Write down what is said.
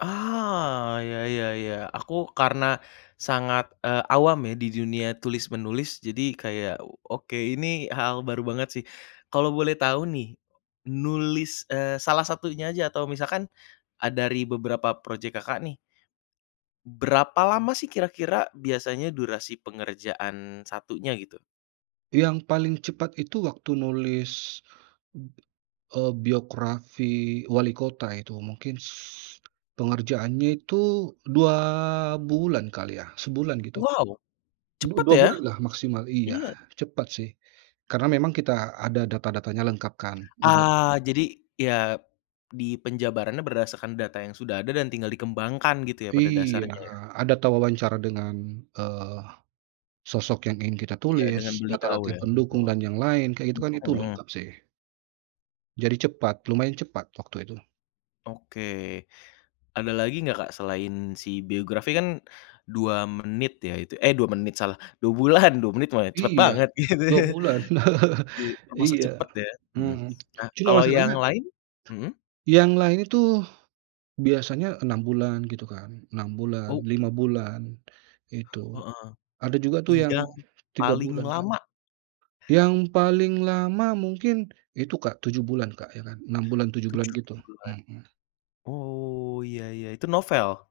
Ah, ya ya ya. Aku karena, sangat, eee, awam ya di dunia tulis menulis. Jadi kayak o oke ini hal baru banget sih. Kalau boleh tahu nih, nulis, eee, salah satunya aja atau misalkan, a dari beberapa project Kakak nih. Berapa lama sih kira-kira biasanya durasi pengerjaan satunya gitu? Yang paling cepat itu waktu nulis. B eee, biografi walikota itu mungkin s pengerjaannya itu 2 bulan kali ya sebulan gitu. Wow! Du Cepet dua ya? bulan lah maksimal. Iya, Iya. cepat sih, karena memang kita ada data-datanya lengkap kan, udah Ah, jadi, ya, di penjabarannya berdasarkan data yang sudah ada dan tinggal dikembangkan gitu ya, pada Iya dasarnya ya? a data wawancara dengan, eee, sosok yang ingin kita Iya dengan tulis, beliau data-data ya? pendukung Heeh. dan yang lain kayak gitu kan itu Mhm. lengkap sih. Jadi cepat, lumayan cepat waktu itu. Oke. Ada lagi enggak, Kak, selain si biografi kan, 2 menit ya itu? Eh, 2 menit salah, 2 bulan 2 menit mah cepet Iya. banget. Gitu 2 ya. bulan. Iya, termasuk Iya, cepet ya? Mhm. mhm. Nah, Cuma kalau yang masalahnya, lain? Mhm. yang lain itu, biasanya 6 bulan gitu kan, 6 bulan, Oh. 5 bulan, itu. Heeh. Ada juga tuh yang Yang, 3 paling bulan, Kak. lama? Yang paling lama mungkin itu, Kak, 7 bulan, Kak, ya kan. 6 bulan 7 bulan 7 gitu, bulan. mhm. Oh, ya ya. Itu novel?